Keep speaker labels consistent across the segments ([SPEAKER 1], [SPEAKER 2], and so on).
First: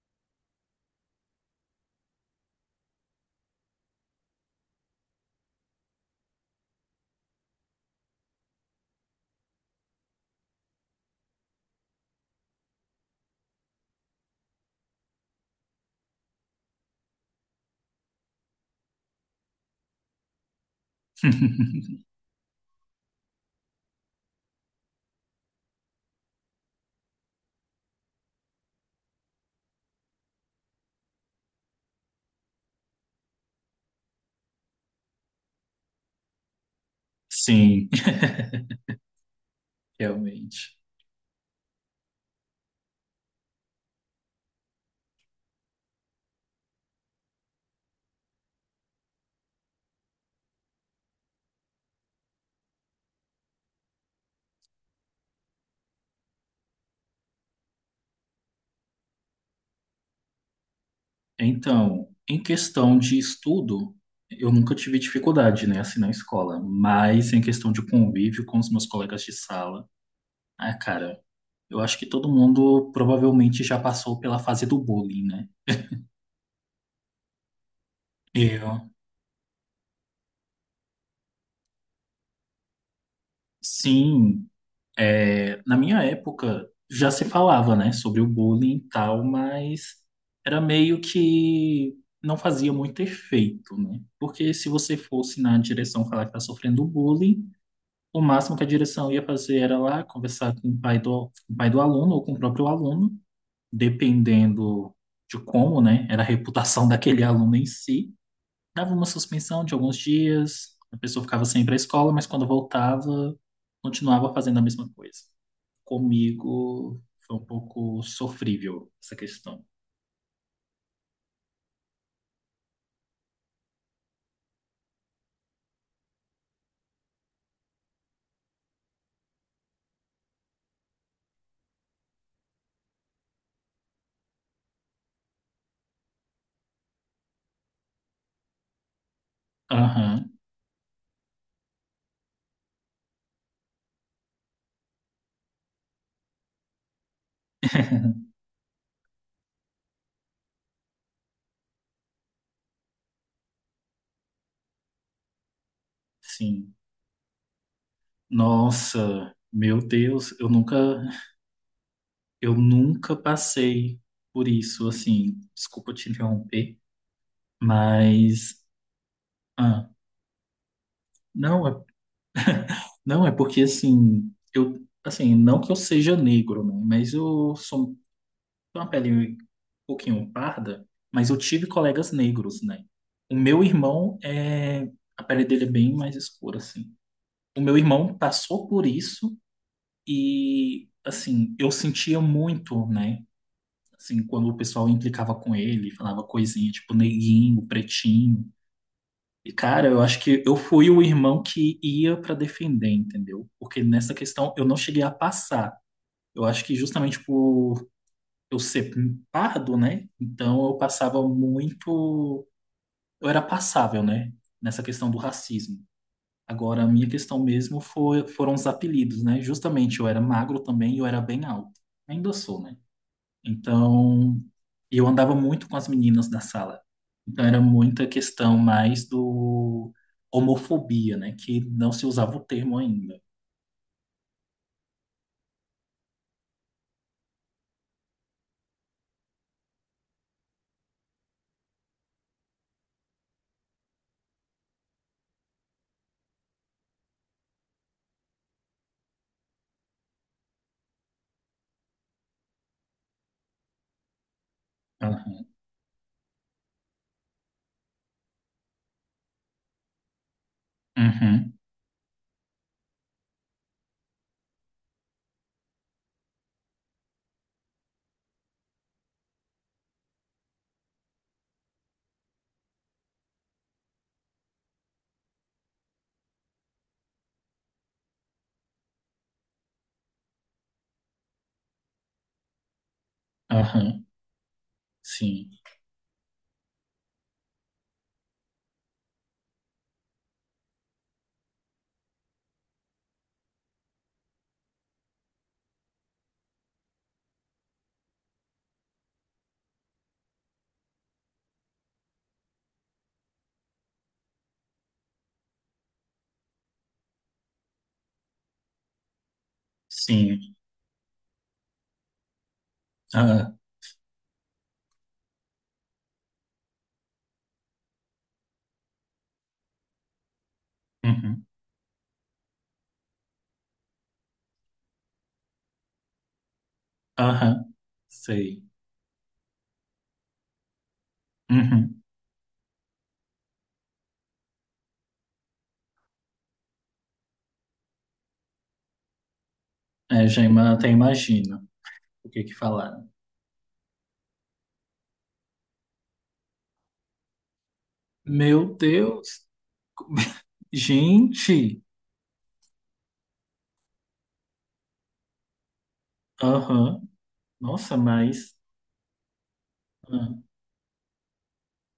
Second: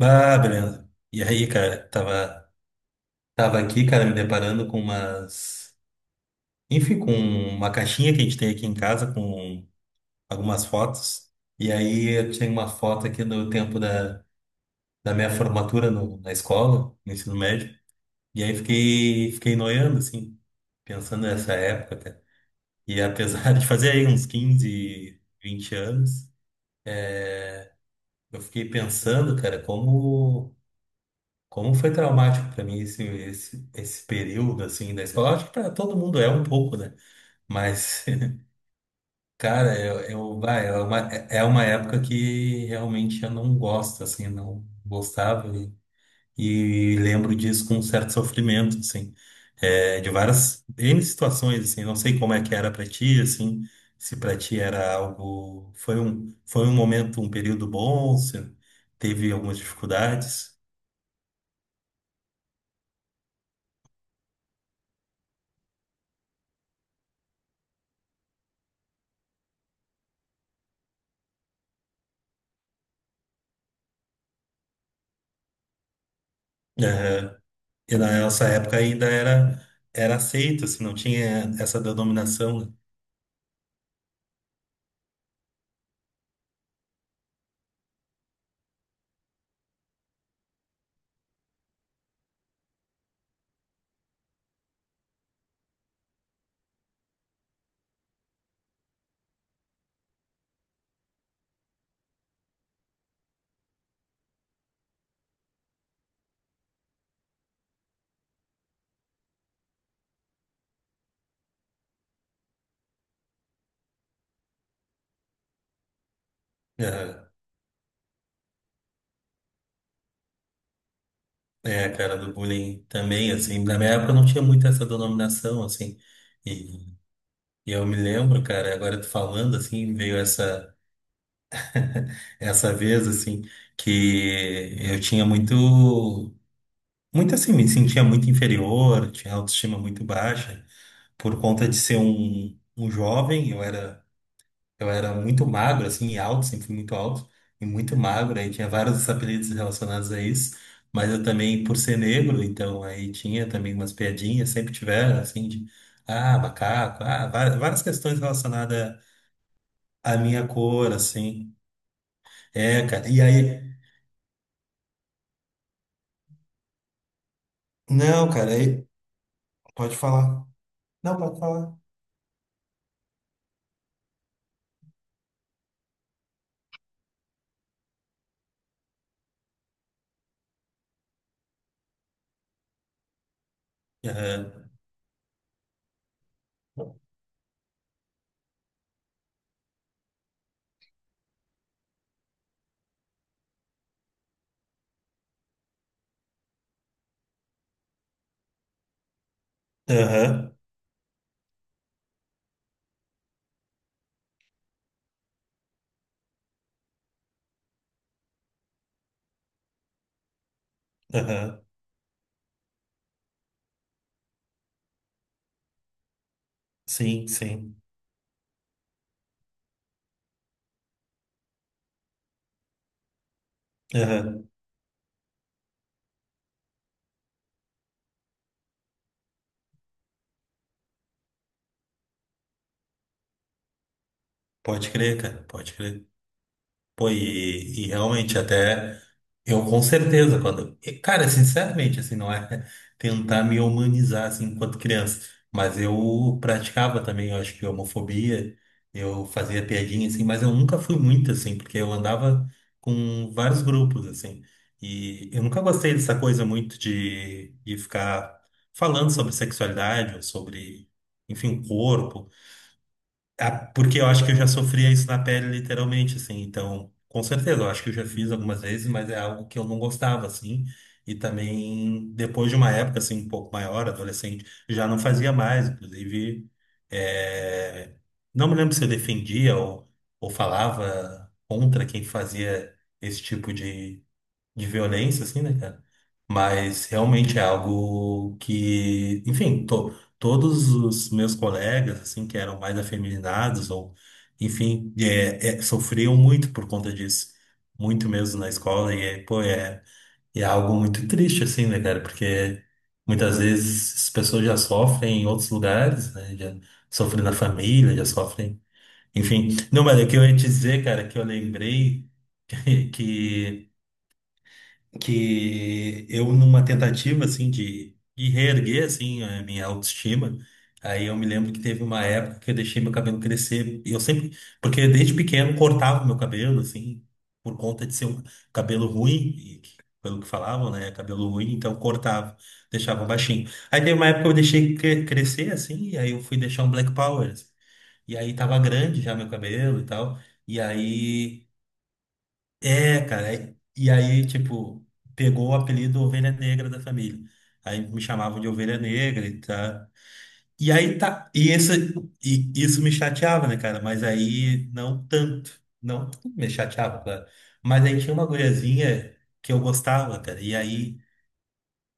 [SPEAKER 1] Ah, Brenda. E aí, cara, tava aqui, cara, me deparando com umas. Enfim, com uma caixinha que a gente tem aqui em casa com algumas fotos. E aí eu tinha uma foto aqui do tempo da minha formatura na escola, no ensino médio. E aí fiquei noiando, assim, pensando nessa época, cara. E apesar de fazer aí uns 15 20 anos, eu fiquei pensando, cara, Como foi traumático para mim esse período assim da escola? Acho que para todo mundo é um pouco, né?
[SPEAKER 2] Sim,
[SPEAKER 1] Mas, cara, vai, é
[SPEAKER 2] realmente.
[SPEAKER 1] uma, é uma época que realmente eu não gosto, assim, não gostava e lembro disso com um certo sofrimento, assim, é, de várias N situações, assim, não sei como é que era para ti, assim, se para ti era algo, foi um momento, um período bom, se teve algumas dificuldades.
[SPEAKER 2] Então, em questão de estudo, eu nunca tive dificuldade, né, assim, na escola, mas em questão de convívio com os meus colegas de sala, ah, cara, eu acho que todo mundo provavelmente já passou pela fase do bullying, né?
[SPEAKER 1] E na nossa época
[SPEAKER 2] Eu,
[SPEAKER 1] ainda era, era aceito, assim, não tinha essa denominação, né?
[SPEAKER 2] sim. É, na minha época já se falava, né, sobre o bullying e tal, mas era meio que não fazia muito efeito, né? Porque se você fosse na direção falar que tá sofrendo bullying, o máximo que a direção ia fazer era lá conversar com com o pai do aluno ou com o próprio aluno, dependendo de como, né, era a reputação daquele aluno em si. Dava uma suspensão de alguns dias, a pessoa ficava sem ir para a escola, mas quando voltava, continuava fazendo a mesma coisa. Comigo foi um pouco sofrível essa questão.
[SPEAKER 1] É, a cara do bullying também, assim. Na minha época não tinha muito essa denominação, assim. E, e eu me lembro, cara, agora tu falando, assim, veio essa vez, assim, que eu tinha muito. Muito assim, me sentia muito inferior, tinha autoestima muito
[SPEAKER 2] Aham,
[SPEAKER 1] baixa, por conta de ser um jovem, Eu era muito magro, assim, e alto, sempre fui muito alto e muito magro, aí tinha vários apelidos relacionados a isso, mas eu também, por ser negro, então aí tinha também umas piadinhas, sempre tiveram, assim, de, ah,
[SPEAKER 2] sim.
[SPEAKER 1] macaco, ah, várias, várias questões relacionadas
[SPEAKER 2] Nossa, meu
[SPEAKER 1] à
[SPEAKER 2] Deus,
[SPEAKER 1] minha cor, assim.
[SPEAKER 2] eu
[SPEAKER 1] É, cara,
[SPEAKER 2] nunca
[SPEAKER 1] e aí,
[SPEAKER 2] passei por isso, assim. Desculpa te interromper,
[SPEAKER 1] não, cara,
[SPEAKER 2] mas
[SPEAKER 1] aí,
[SPEAKER 2] ah,
[SPEAKER 1] pode falar. Não, pode
[SPEAKER 2] não, é,
[SPEAKER 1] falar.
[SPEAKER 2] não é porque assim, não que eu seja negro, né, mas eu sou. Tenho uma pele um pouquinho parda, mas eu tive colegas negros, né? O meu irmão
[SPEAKER 1] Aham,
[SPEAKER 2] é. A pele dele é bem mais escura, assim. O meu irmão passou por isso e, assim, eu sentia muito, né? Assim, quando o pessoal implicava com ele, falava coisinha tipo neguinho, pretinho. E, cara, eu acho que
[SPEAKER 1] aham,
[SPEAKER 2] eu fui o irmão que ia pra defender, entendeu? Porque nessa questão eu não cheguei a passar. Eu acho que justamente por eu ser pardo, né? Então eu passava
[SPEAKER 1] aham,
[SPEAKER 2] muito, eu era passável, né? Nessa questão do racismo. Agora, a minha
[SPEAKER 1] sim,
[SPEAKER 2] questão
[SPEAKER 1] sim,
[SPEAKER 2] mesmo foi, foram os apelidos, né? Justamente eu era magro também e eu era bem alto. Ainda sou, né? Então,
[SPEAKER 1] aham,
[SPEAKER 2] eu andava muito com as meninas da sala. Então era muita questão mais do homofobia, né? Que não se usava o termo ainda.
[SPEAKER 1] pode crer, cara, pode crer. Pô, e realmente até eu com certeza quando, e, cara, sinceramente, assim, não é tentar me humanizar assim enquanto criança, mas eu praticava também, eu acho que homofobia, eu fazia piadinha assim, mas eu nunca fui muito assim, porque eu andava com vários grupos assim. E
[SPEAKER 2] Aham,
[SPEAKER 1] eu nunca gostei dessa coisa muito de, ficar falando sobre sexualidade ou sobre,
[SPEAKER 2] uhum,
[SPEAKER 1] enfim, corpo. Ah, porque eu acho que eu já sofria isso na pele, literalmente, assim. Então, com certeza, eu acho que eu já fiz algumas vezes, mas é algo que eu não gostava, assim. E também, depois de uma época, assim, um pouco maior, adolescente, já não fazia mais. Inclusive, é, não me lembro se eu defendia ou falava contra quem fazia esse tipo de,
[SPEAKER 2] aham,
[SPEAKER 1] violência, assim,
[SPEAKER 2] sim,
[SPEAKER 1] né, cara? Mas realmente é algo que, enfim, todos os meus colegas, assim, que eram mais afeminados, ou, enfim, sofriam muito por conta disso, muito mesmo na escola, e é, pô, é algo muito triste, assim, né, cara? Porque muitas vezes as pessoas já sofrem em outros lugares, né? Já sofrem na família, já sofrem, enfim. Não, mas o que eu ia te
[SPEAKER 2] sim,
[SPEAKER 1] dizer, cara, que eu lembrei
[SPEAKER 2] aham,
[SPEAKER 1] que que eu numa tentativa assim de, reerguer assim a minha autoestima, aí eu me
[SPEAKER 2] uhum,
[SPEAKER 1] lembro que teve uma época que eu deixei meu cabelo crescer, e eu sempre, porque desde pequeno cortava meu cabelo assim, por
[SPEAKER 2] aham,
[SPEAKER 1] conta de ser um
[SPEAKER 2] sei.
[SPEAKER 1] cabelo ruim, e que- pelo que falavam, né, cabelo ruim, então
[SPEAKER 2] Uhum.
[SPEAKER 1] cortava, deixava baixinho. Aí teve uma época que eu deixei crescer assim, e aí eu fui deixar um Black Power, assim. E aí tava grande já meu cabelo e tal.
[SPEAKER 2] É,
[SPEAKER 1] E
[SPEAKER 2] até
[SPEAKER 1] aí
[SPEAKER 2] imagino o que que
[SPEAKER 1] é,
[SPEAKER 2] falaram.
[SPEAKER 1] cara. E aí, tipo, pegou o apelido Ovelha Negra da família. Aí me chamavam de
[SPEAKER 2] Meu
[SPEAKER 1] Ovelha Negra e
[SPEAKER 2] Deus!
[SPEAKER 1] tá. E aí tá. E,
[SPEAKER 2] Gente!
[SPEAKER 1] esse, e isso me chateava, né, cara? Mas aí não tanto. Não tanto me chateava,
[SPEAKER 2] Aham.
[SPEAKER 1] claro. Mas
[SPEAKER 2] Nossa,
[SPEAKER 1] aí tinha uma
[SPEAKER 2] mas
[SPEAKER 1] guriazinha que eu gostava, cara.
[SPEAKER 2] ah,
[SPEAKER 1] E aí.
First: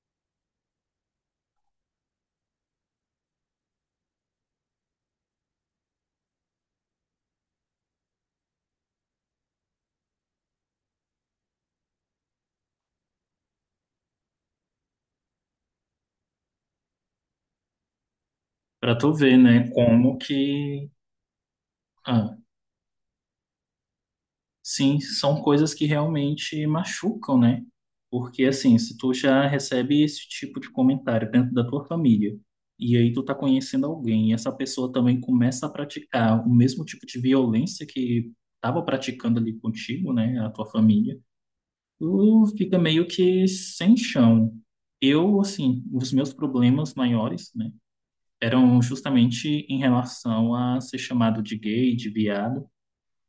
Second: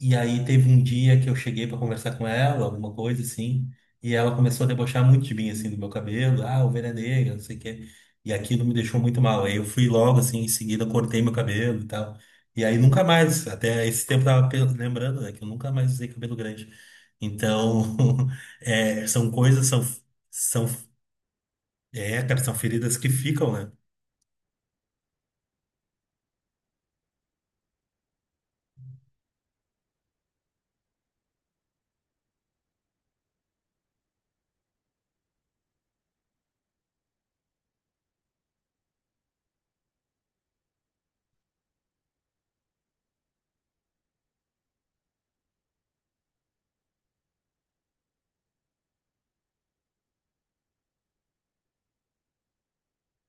[SPEAKER 1] E aí teve um dia que eu cheguei pra conversar com ela, alguma coisa assim, e ela começou a debochar muito de mim, assim, do meu cabelo, ah, ovelha negra, não sei o quê. E aquilo me deixou muito mal. Aí eu fui logo, assim, em seguida cortei meu cabelo e tal. E aí nunca mais, até esse tempo eu tava lembrando, né, que eu nunca mais usei cabelo grande. Então,
[SPEAKER 2] pra
[SPEAKER 1] é,
[SPEAKER 2] tu
[SPEAKER 1] são
[SPEAKER 2] ver,
[SPEAKER 1] coisas,
[SPEAKER 2] né? Como
[SPEAKER 1] são,
[SPEAKER 2] que.
[SPEAKER 1] é,
[SPEAKER 2] Ah,
[SPEAKER 1] cara, são feridas que ficam, né?
[SPEAKER 2] sim, são coisas que realmente machucam, né? Porque assim, se tu já recebe esse tipo de comentário dentro da tua família, e aí tu tá conhecendo alguém, e essa pessoa também começa a praticar o mesmo tipo de violência que tava praticando ali contigo, né? A tua família. Tu fica meio que sem chão. Eu, assim, os meus problemas maiores, né, eram justamente em relação a ser chamado de gay, de viado.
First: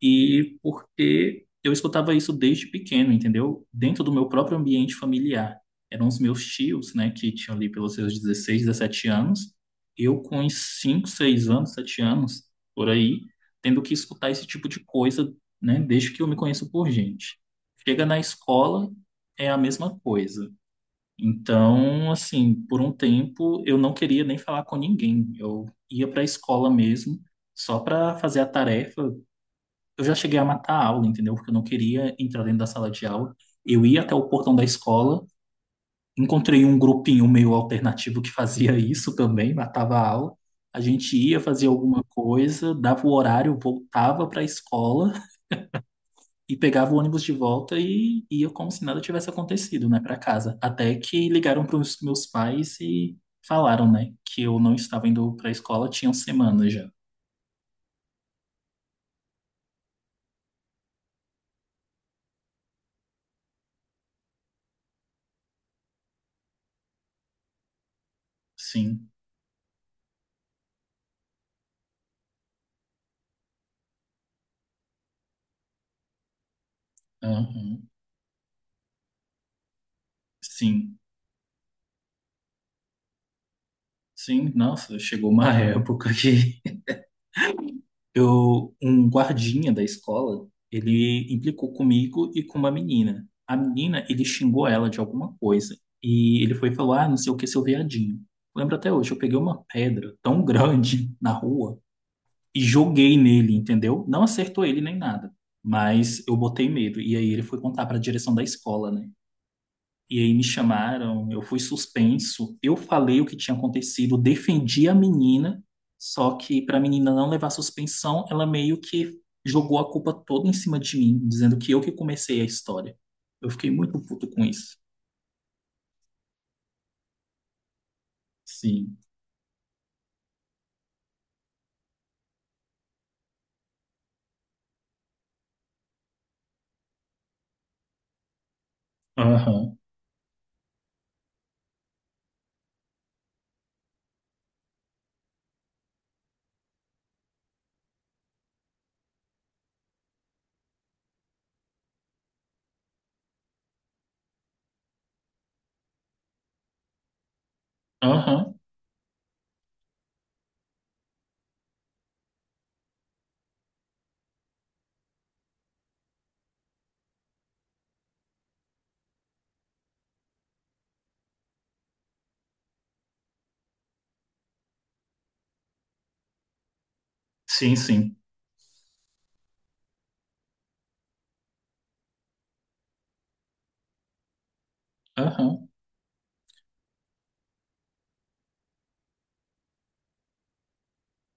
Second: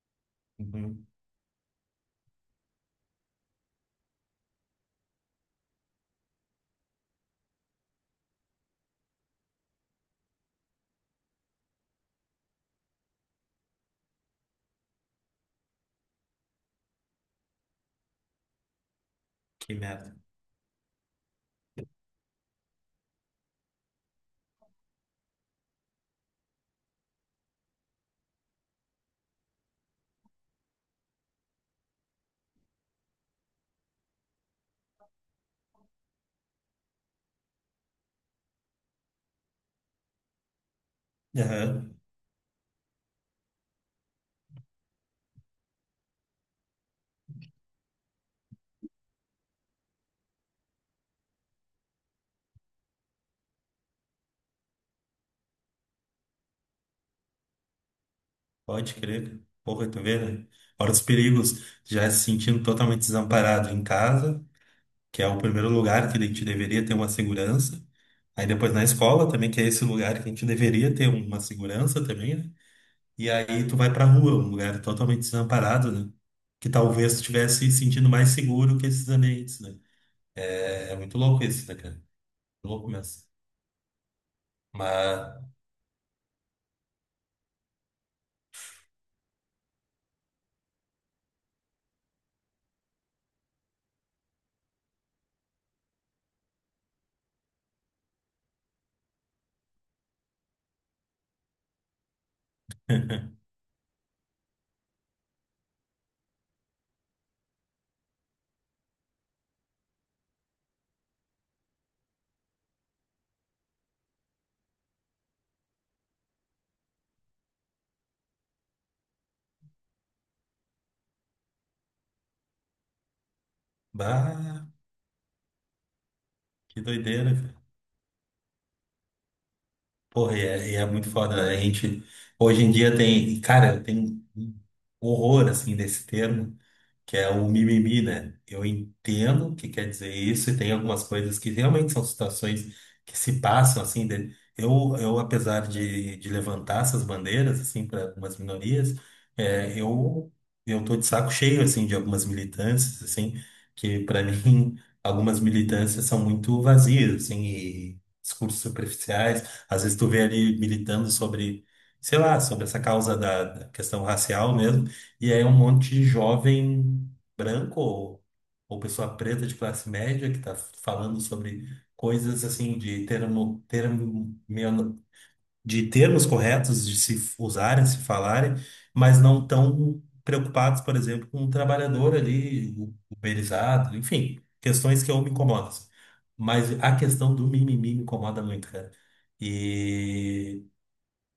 [SPEAKER 2] E
[SPEAKER 1] Uhum,
[SPEAKER 2] porque eu escutava isso desde pequeno, entendeu? Dentro do meu próprio ambiente familiar. Eram os meus tios, né, que tinham ali pelos seus 16, 17 anos. Eu com uns 5, 6 anos, 7 anos, por aí, tendo que escutar esse tipo de coisa, né, desde que eu me conheço por gente. Chega na escola, é a
[SPEAKER 1] que
[SPEAKER 2] mesma
[SPEAKER 1] merda.
[SPEAKER 2] coisa. Então, assim, por um tempo eu não queria nem falar com ninguém. Eu ia para a escola mesmo só para fazer a tarefa, eu já cheguei a matar a aula, entendeu? Porque eu não queria entrar dentro da sala de aula. Eu ia até o portão da escola, encontrei um grupinho meio alternativo que fazia isso também, matava a aula. A gente ia fazer
[SPEAKER 1] Aham.
[SPEAKER 2] alguma coisa, dava o horário, voltava para a escola e pegava o ônibus de volta e ia como se nada tivesse acontecido, né, para casa. Até que ligaram para os meus pais e falaram, né, que eu não estava indo para a escola, tinham semanas já.
[SPEAKER 1] Pode crer. Porra, tu vê, né? Fora dos perigos, já se sentindo totalmente desamparado em casa, que é o primeiro lugar que a gente deveria ter uma segurança. Aí depois na
[SPEAKER 2] Sim,
[SPEAKER 1] escola também, que é esse lugar que a gente deveria ter uma segurança também, né? E aí tu vai pra rua, um lugar totalmente desamparado, né? Que talvez tu estivesse se
[SPEAKER 2] aham,
[SPEAKER 1] sentindo mais seguro que esses ambientes, né? É, é
[SPEAKER 2] sim.
[SPEAKER 1] muito louco isso, né, cara? Louco mesmo.
[SPEAKER 2] Sim, nossa,
[SPEAKER 1] Mas,
[SPEAKER 2] chegou uma época que eu, um guardinha da escola, ele implicou comigo e com uma menina. A menina, ele xingou ela de alguma coisa e ele foi falar, ah, não sei o que, seu viadinho. Lembro até hoje, eu peguei uma pedra tão grande na rua e joguei nele, entendeu? Não acertou ele nem nada, mas eu botei medo. E aí ele foi contar para a direção da escola, né? E aí me chamaram, eu fui suspenso, eu falei o que tinha acontecido, defendi a menina, só que para a menina não levar suspensão, ela meio que jogou a culpa toda em cima de mim, dizendo que eu que comecei a história. Eu fiquei muito puto com
[SPEAKER 1] bah,
[SPEAKER 2] isso.
[SPEAKER 1] que doideira.
[SPEAKER 2] Sim.
[SPEAKER 1] Porra, e é muito foda, né? A gente, hoje em dia tem, cara, tem um horror, assim, desse termo que é o mimimi, né? Eu entendo o que
[SPEAKER 2] Aham.
[SPEAKER 1] quer dizer isso e tem algumas coisas que realmente são situações que se passam assim. Eu, apesar de, levantar essas bandeiras assim para algumas minorias, é, eu tô de saco cheio assim de algumas militâncias assim que para mim algumas militâncias são muito vazias assim e
[SPEAKER 2] Aham.
[SPEAKER 1] discursos superficiais. Às vezes tu vê ali militando sobre, sei lá, sobre essa causa da questão racial mesmo e aí um monte de jovem branco ou pessoa preta de classe média que está falando sobre coisas assim de de termos corretos de se
[SPEAKER 2] Sim,
[SPEAKER 1] usarem, se
[SPEAKER 2] sim.
[SPEAKER 1] falarem, mas não tão preocupados, por exemplo, com o trabalhador ali, o uberizado, enfim, questões que eu me incomodo,
[SPEAKER 2] Aham.
[SPEAKER 1] assim. Mas a questão do mimimi me incomoda muito, cara. E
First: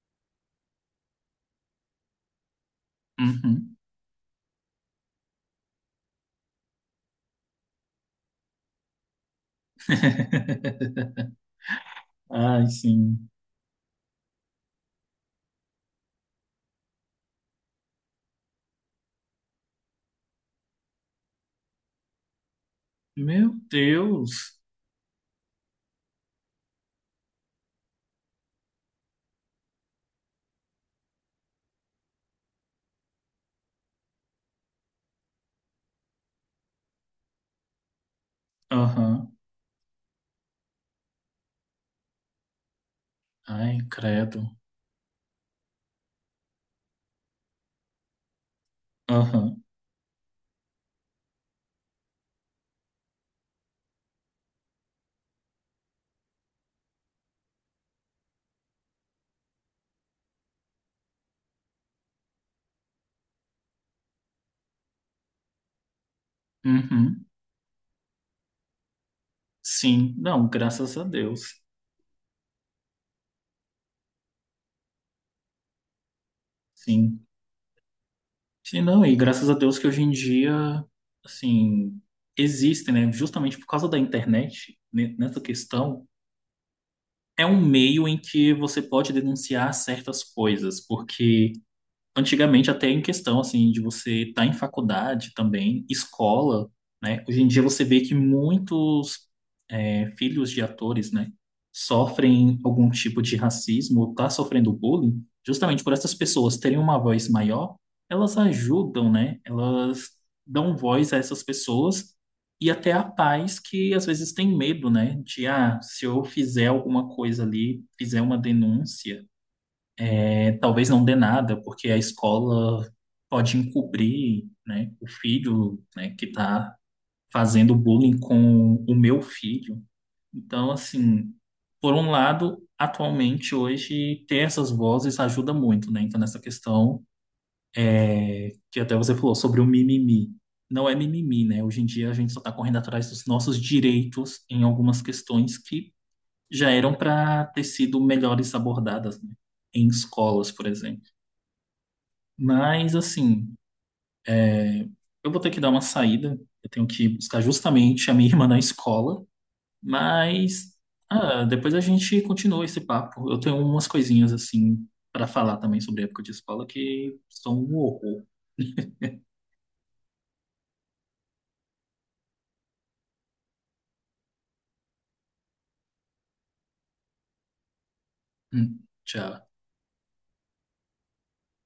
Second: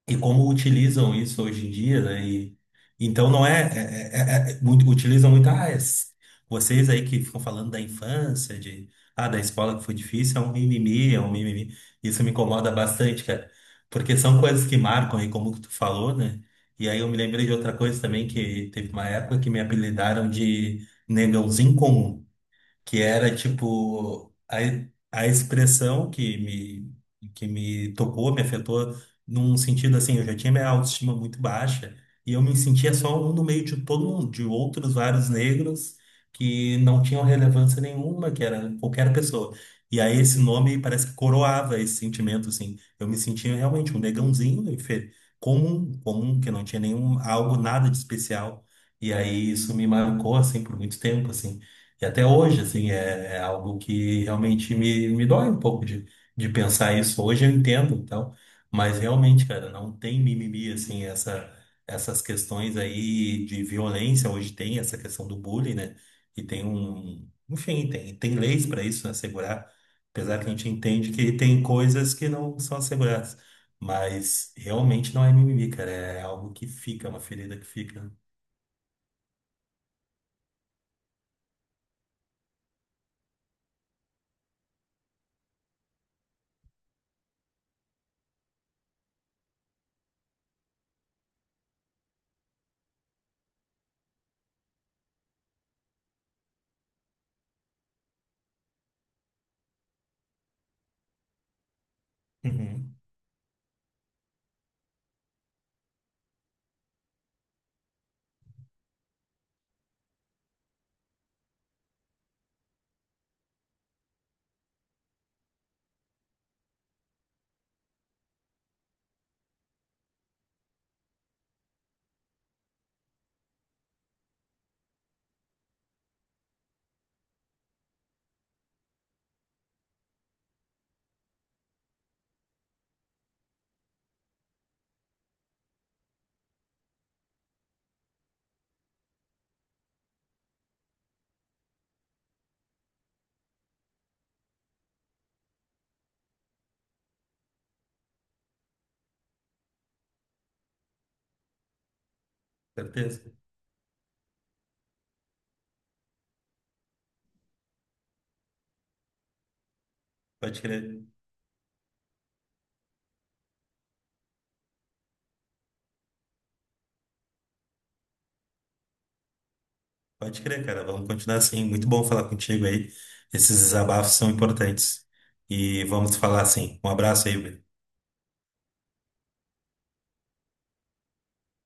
[SPEAKER 1] e como utilizam isso hoje em dia, né? E, então não é,
[SPEAKER 2] Uhum.
[SPEAKER 1] utilizam muito, ah, vocês aí que ficam falando da infância, de ah, da escola que foi difícil, é um mimimi, é um mimimi. Isso me
[SPEAKER 2] Ai,
[SPEAKER 1] incomoda bastante,
[SPEAKER 2] sim.
[SPEAKER 1] cara. Porque são coisas que marcam aí, como que tu falou, né? E aí eu me lembrei de outra coisa também, que teve uma época que me apelidaram de negãozinho comum que era
[SPEAKER 2] Meu
[SPEAKER 1] tipo
[SPEAKER 2] Deus.
[SPEAKER 1] a expressão que me tocou, me afetou num sentido assim, eu já tinha minha autoestima muito baixa e eu me sentia só um no meio de todo mundo, de outros vários negros que não tinham relevância nenhuma, que era qualquer
[SPEAKER 2] Aham.
[SPEAKER 1] pessoa. E aí esse nome parece que coroava esse sentimento, assim. Eu me sentia
[SPEAKER 2] Ai,
[SPEAKER 1] realmente um
[SPEAKER 2] credo.
[SPEAKER 1] negãozinho, comum, comum, que não tinha nenhum algo, nada de especial. E aí
[SPEAKER 2] Aham.
[SPEAKER 1] isso me marcou, assim, por muito tempo, assim. E até hoje, assim, é, é algo que realmente me dói um pouco de, pensar isso. Hoje eu entendo, então, mas realmente, cara, não tem mimimi, assim, essas questões aí de violência. Hoje tem essa questão do bullying, né? E tem
[SPEAKER 2] Uhum.
[SPEAKER 1] um, enfim, tem leis para isso, né? Assegurar,
[SPEAKER 2] Sim.
[SPEAKER 1] apesar que
[SPEAKER 2] Não,
[SPEAKER 1] a gente
[SPEAKER 2] graças a
[SPEAKER 1] entende que
[SPEAKER 2] Deus.
[SPEAKER 1] tem coisas que não são asseguradas. Mas realmente não é mimimi, cara. É algo que fica, uma
[SPEAKER 2] Sim.
[SPEAKER 1] ferida que fica.
[SPEAKER 2] Sim, não, e graças a Deus que hoje em dia, assim, existem, né? Justamente por causa da internet, né, nessa questão, é um meio em que você pode denunciar certas coisas, porque antigamente até em questão assim de você estar em faculdade também, escola, né? Hoje em dia você vê que muitos é, filhos de atores, né, sofrem algum
[SPEAKER 1] Uhum,
[SPEAKER 2] tipo de racismo ou tá sofrendo bullying, justamente por essas pessoas terem uma voz maior, elas ajudam, né? Elas dão voz a essas pessoas e até a pais que às vezes têm medo, né? De ah, se eu fizer alguma coisa ali, fizer uma denúncia, é, talvez não dê nada, porque a escola pode encobrir, né, o filho, né, que está fazendo bullying com o meu filho. Então, assim, por um lado, atualmente, hoje, ter essas vozes ajuda muito, né? Então, nessa questão que até você falou sobre o mimimi. Não é mimimi, né? Hoje em dia a gente só está correndo atrás dos nossos direitos em algumas questões que já eram para ter sido melhores abordadas, né? Em escolas, por exemplo. Mas,
[SPEAKER 1] certeza.
[SPEAKER 2] assim, eu vou ter que dar uma saída. Eu tenho que buscar justamente a minha irmã na escola.
[SPEAKER 1] Pode
[SPEAKER 2] Mas
[SPEAKER 1] crer.
[SPEAKER 2] ah, depois a gente continua esse papo. Eu tenho umas coisinhas assim para falar também sobre a época de escola que são um horror.
[SPEAKER 1] Pode crer, cara. Vamos continuar assim. Muito bom falar contigo aí. Esses desabafos são importantes. E vamos falar assim. Um abraço aí, Bruno.
[SPEAKER 2] Hum, tchau.